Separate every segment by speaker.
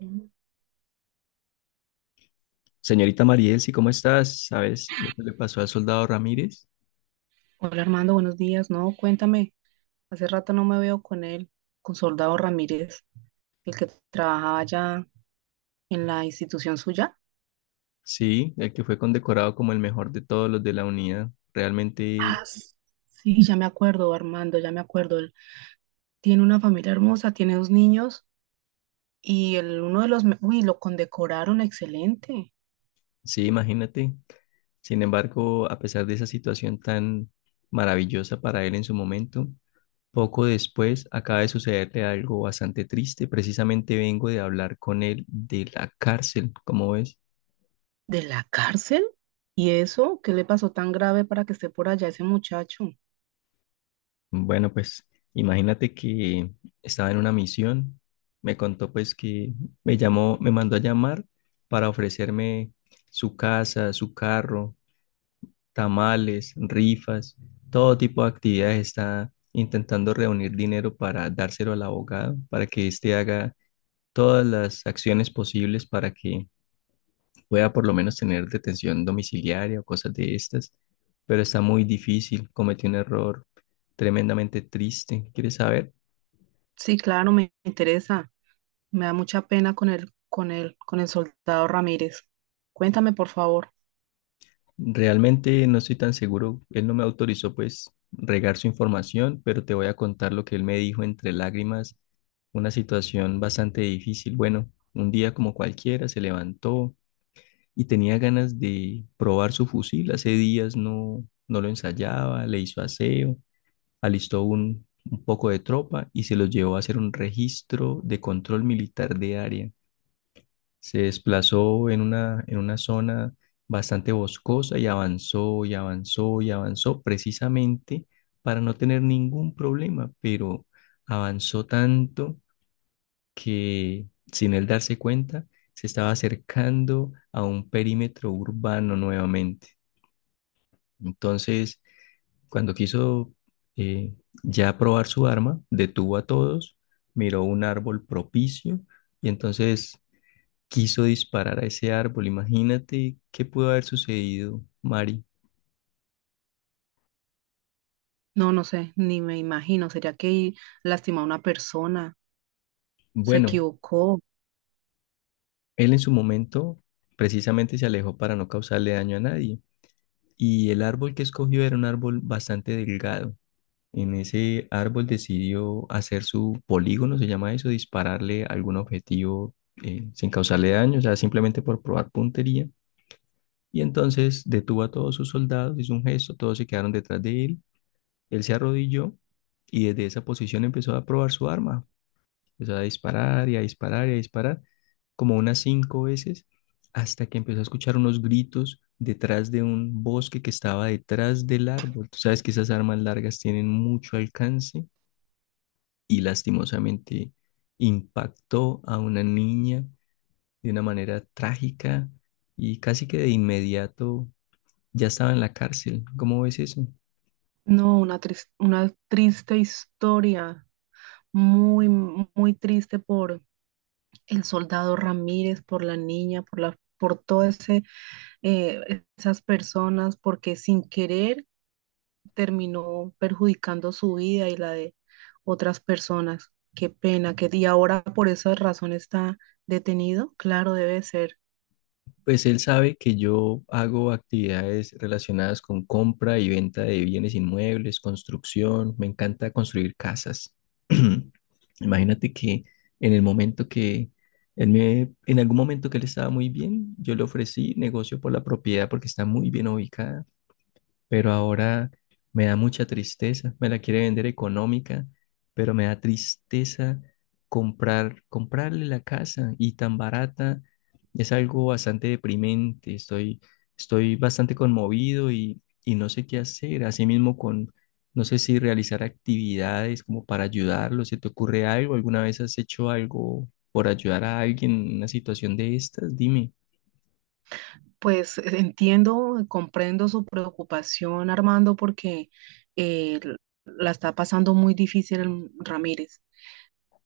Speaker 1: Mm.
Speaker 2: Señorita Mariel, sí, ¿cómo estás? ¿Sabes lo que le pasó al soldado Ramírez?
Speaker 1: Hola Armando, buenos días. No, cuéntame, hace rato no me veo con él, con Soldado Ramírez, el que trabajaba allá en la institución suya.
Speaker 2: Sí, el que fue condecorado como el mejor de todos los de la unidad.
Speaker 1: Ah,
Speaker 2: Realmente,
Speaker 1: s- sí, ya me acuerdo, Armando, ya me acuerdo. Él tiene una familia hermosa, tiene dos niños y el, uno de los, me- uy, lo condecoraron excelente.
Speaker 2: sí, imagínate. Sin embargo, a pesar de esa situación tan maravillosa para él en su momento, poco después acaba de sucederle algo bastante triste. Precisamente vengo de hablar con él de la cárcel, ¿cómo ves?
Speaker 1: ¿De la cárcel? ¿Y eso? ¿Qué le pasó tan grave para que esté por allá ese muchacho?
Speaker 2: Bueno, pues imagínate que estaba en una misión, me contó pues que me llamó, me mandó a llamar para ofrecerme su casa, su carro, tamales, rifas, todo tipo de actividades. Está intentando reunir dinero para dárselo al abogado, para que éste haga todas las acciones posibles para que pueda por lo menos tener detención domiciliaria o cosas de estas, pero está muy difícil, cometió un error tremendamente triste. ¿Quieres saber?
Speaker 1: Sí, claro, me interesa. Me da mucha pena con el soldado Ramírez. Cuéntame, por favor.
Speaker 2: Realmente no estoy tan seguro. Él no me autorizó pues regar su información, pero te voy a contar lo que él me dijo entre lágrimas. Una situación bastante difícil. Bueno, un día como cualquiera se levantó y tenía ganas de probar su fusil. Hace días no lo ensayaba, le hizo aseo, alistó un poco de tropa y se los llevó a hacer un registro de control militar de área. Se desplazó en una zona bastante boscosa y avanzó y avanzó y avanzó precisamente para no tener ningún problema, pero avanzó tanto que sin él darse cuenta se estaba acercando a un perímetro urbano nuevamente. Entonces, cuando quiso eh, ya probar su arma, detuvo a todos, miró un árbol propicio y entonces quiso disparar a ese árbol. Imagínate qué pudo haber sucedido, Mari.
Speaker 1: No, no sé, ni me imagino. ¿Sería que lastimó a una persona? ¿Se
Speaker 2: Bueno,
Speaker 1: equivocó?
Speaker 2: él en su momento precisamente se alejó para no causarle daño a nadie. Y el árbol que escogió era un árbol bastante delgado. En ese árbol decidió hacer su polígono, se llama eso, dispararle a algún objetivo sin causarle daño, o sea, simplemente por probar puntería. Y entonces detuvo a todos sus soldados, hizo un gesto, todos se quedaron detrás de él. Él se arrodilló y desde esa posición empezó a probar su arma. Empezó a disparar y a disparar y a disparar, como unas cinco veces, hasta que empezó a escuchar unos gritos detrás de un bosque que estaba detrás del árbol. Tú sabes que esas armas largas tienen mucho alcance y lastimosamente impactó a una niña de una manera trágica y casi que de inmediato ya estaba en la cárcel. ¿Cómo ves eso?
Speaker 1: No, una triste historia. Muy triste por el soldado Ramírez, por la niña, por todas esas personas, porque sin querer terminó perjudicando su vida y la de otras personas. Qué pena, que y ahora por esa razón está detenido. Claro, debe ser.
Speaker 2: Pues él sabe que yo hago actividades relacionadas con compra y venta de bienes inmuebles, construcción, me encanta construir casas. Imagínate que en el momento que él me, en algún momento que él estaba muy bien, yo le ofrecí negocio por la propiedad porque está muy bien ubicada pero ahora me da mucha tristeza. Me la quiere vender económica, pero me da tristeza comprar, comprarle la casa y tan barata. Es algo bastante deprimente. Estoy, estoy bastante conmovido y no sé qué hacer. Asimismo con, no sé si realizar actividades como para ayudarlo. ¿Se te ocurre algo? ¿Alguna vez has hecho algo por ayudar a alguien en una situación de estas? Dime.
Speaker 1: Pues entiendo, comprendo su preocupación, Armando, porque eh, la está pasando muy difícil Ramírez.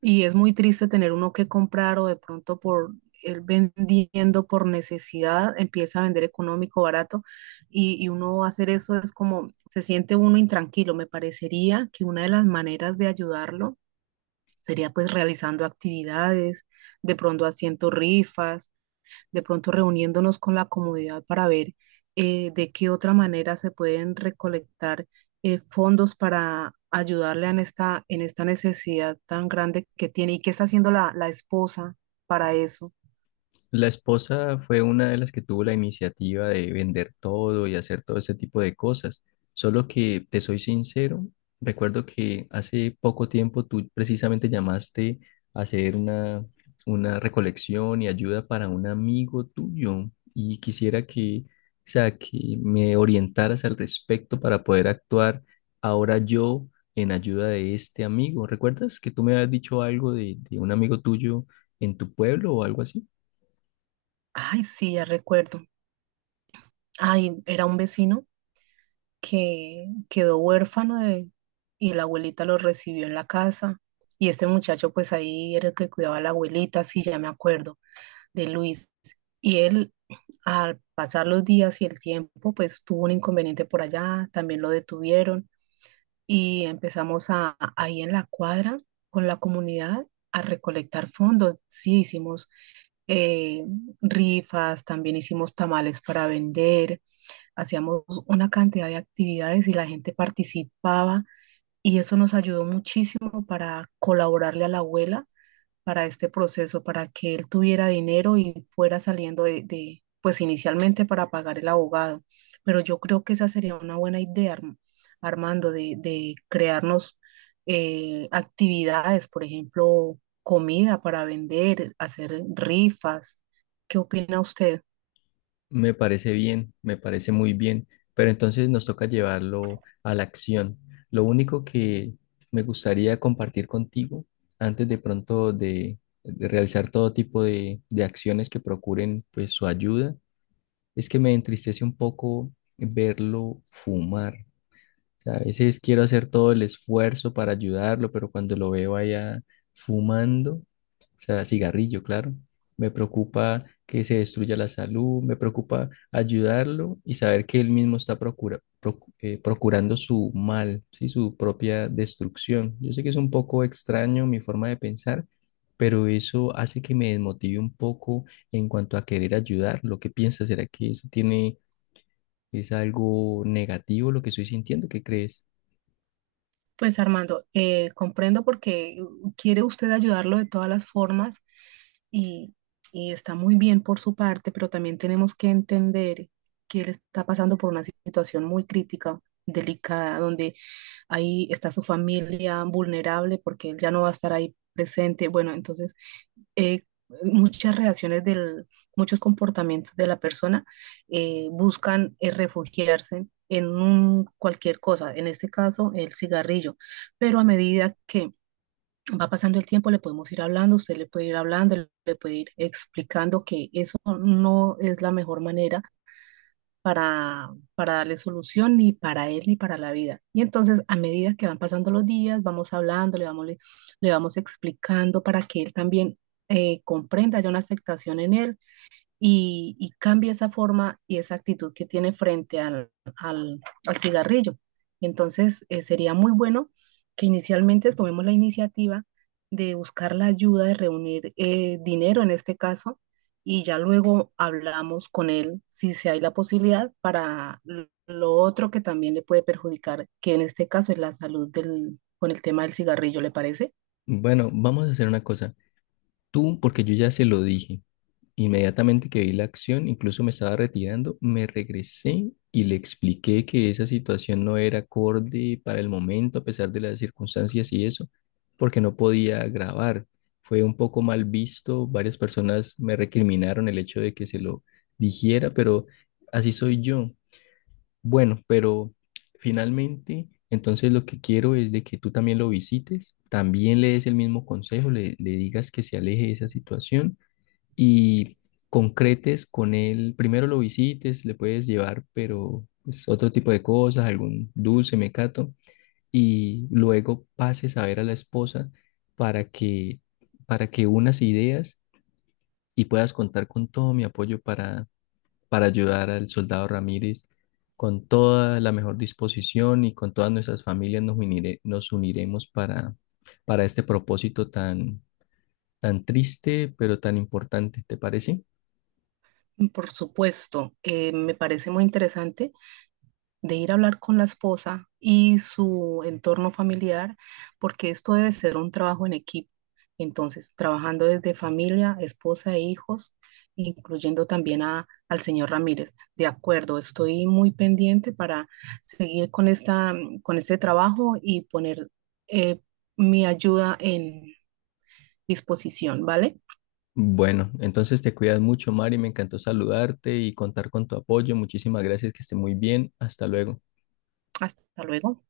Speaker 1: Y es muy triste tener uno que comprar o de pronto por él vendiendo por necesidad, empieza a vender económico, barato, y uno hacer eso es como, se siente uno intranquilo. Me parecería que una de las maneras de ayudarlo sería pues realizando actividades, de pronto haciendo rifas, de pronto reuniéndonos con la comunidad para ver de qué otra manera se pueden recolectar fondos para ayudarle en esta necesidad tan grande que tiene y qué está haciendo la esposa para eso.
Speaker 2: La esposa fue una de las que tuvo la iniciativa de vender todo y hacer todo ese tipo de cosas. Solo que te soy sincero, recuerdo que hace poco tiempo tú precisamente llamaste a hacer una recolección y ayuda para un amigo tuyo y quisiera que, o sea, que me orientaras al respecto para poder actuar ahora yo en ayuda de este amigo. ¿Recuerdas que tú me habías dicho algo de un amigo tuyo en tu pueblo o algo así?
Speaker 1: Ay, sí, ya recuerdo. Ay, era un vecino que quedó huérfano de, y la abuelita lo recibió en la casa. Y este muchacho, pues ahí era el que cuidaba a la abuelita, sí, ya me acuerdo de Luis. Y él, al pasar los días y el tiempo, pues tuvo un inconveniente por allá, también lo detuvieron y empezamos a, ahí en la cuadra con la comunidad a recolectar fondos. Sí, hicimos eh, rifas, también hicimos tamales para vender, hacíamos una cantidad de actividades y la gente participaba y eso nos ayudó muchísimo para colaborarle a la abuela para este proceso, para que él tuviera dinero y fuera saliendo pues inicialmente para pagar el abogado. Pero yo creo que esa sería una buena idea, Armando, de crearnos actividades, por ejemplo, comida para vender, hacer rifas. ¿Qué opina usted?
Speaker 2: Me parece bien, me parece muy bien, pero entonces nos toca llevarlo a la acción. Lo único que me gustaría compartir contigo antes de pronto de realizar todo tipo de acciones que procuren pues su ayuda, es que me entristece un poco verlo fumar sea, a veces quiero hacer todo el esfuerzo para ayudarlo, pero cuando lo veo allá fumando, o sea, cigarrillo, claro, me preocupa que se destruya la salud, me preocupa ayudarlo y saber que él mismo está procurando su mal, ¿sí? Su propia destrucción. Yo sé que es un poco extraño mi forma de pensar, pero eso hace que me desmotive un poco en cuanto a querer ayudar. ¿Lo que piensas? ¿Será que eso tiene, es algo negativo lo que estoy sintiendo? ¿Qué crees?
Speaker 1: Pues Armando, comprendo porque quiere usted ayudarlo de todas las formas y, y está muy bien por su parte, pero también tenemos que entender que él está pasando por una situación muy crítica, delicada, donde ahí está su familia vulnerable porque él ya no va a estar ahí presente. Bueno, entonces eh, muchas reacciones del, muchos comportamientos de la persona buscan refugiarse en cualquier cosa, en este caso el cigarrillo, pero a medida que va pasando el tiempo le podemos ir hablando, usted le puede ir hablando, le puede ir explicando que eso no es la mejor manera para darle solución ni para él ni para la vida. Y entonces, a medida que van pasando los días, vamos hablando, le vamos explicando para que él también comprenda, haya una afectación en él y cambia esa forma y esa actitud que tiene frente al, al cigarrillo. Entonces, sería muy bueno que inicialmente tomemos la iniciativa de buscar la ayuda, de reunir dinero en este caso, y ya luego hablamos con él si se hay la posibilidad para lo otro que también le puede perjudicar, que en este caso es la salud del, con el tema del cigarrillo, ¿le parece?
Speaker 2: Bueno, vamos a hacer una cosa. Tú, porque yo ya se lo dije, inmediatamente que vi la acción, incluso me estaba retirando, me regresé y le expliqué que esa situación no era acorde para el momento, a pesar de las circunstancias y eso, porque no podía grabar. Fue un poco mal visto, varias personas me recriminaron el hecho de que se lo dijera, pero así soy yo. Bueno, pero finalmente, entonces lo que quiero es de que tú también lo visites, también le des el mismo consejo, le digas que se aleje de esa situación y concretes con él. Primero lo visites, le puedes llevar, pero pues, otro tipo de cosas, algún dulce, mecato, y luego pases a ver a la esposa para que, para que unas ideas y puedas contar con todo mi apoyo para ayudar al soldado Ramírez. Con toda la mejor disposición y con todas nuestras familias nos uniremos para este propósito tan, tan triste, pero tan importante, ¿te parece?
Speaker 1: Por supuesto, me parece muy interesante de ir a hablar con la esposa y su entorno familiar, porque esto debe ser un trabajo en equipo. Entonces, trabajando desde familia, esposa e hijos, incluyendo también al señor Ramírez. De acuerdo, estoy muy pendiente para seguir con esta, con este trabajo y poner eh, mi ayuda en disposición, ¿vale?
Speaker 2: Bueno, entonces te cuidas mucho, Mari. Me encantó saludarte y contar con tu apoyo. Muchísimas gracias, que esté muy bien. Hasta luego.
Speaker 1: Hasta luego.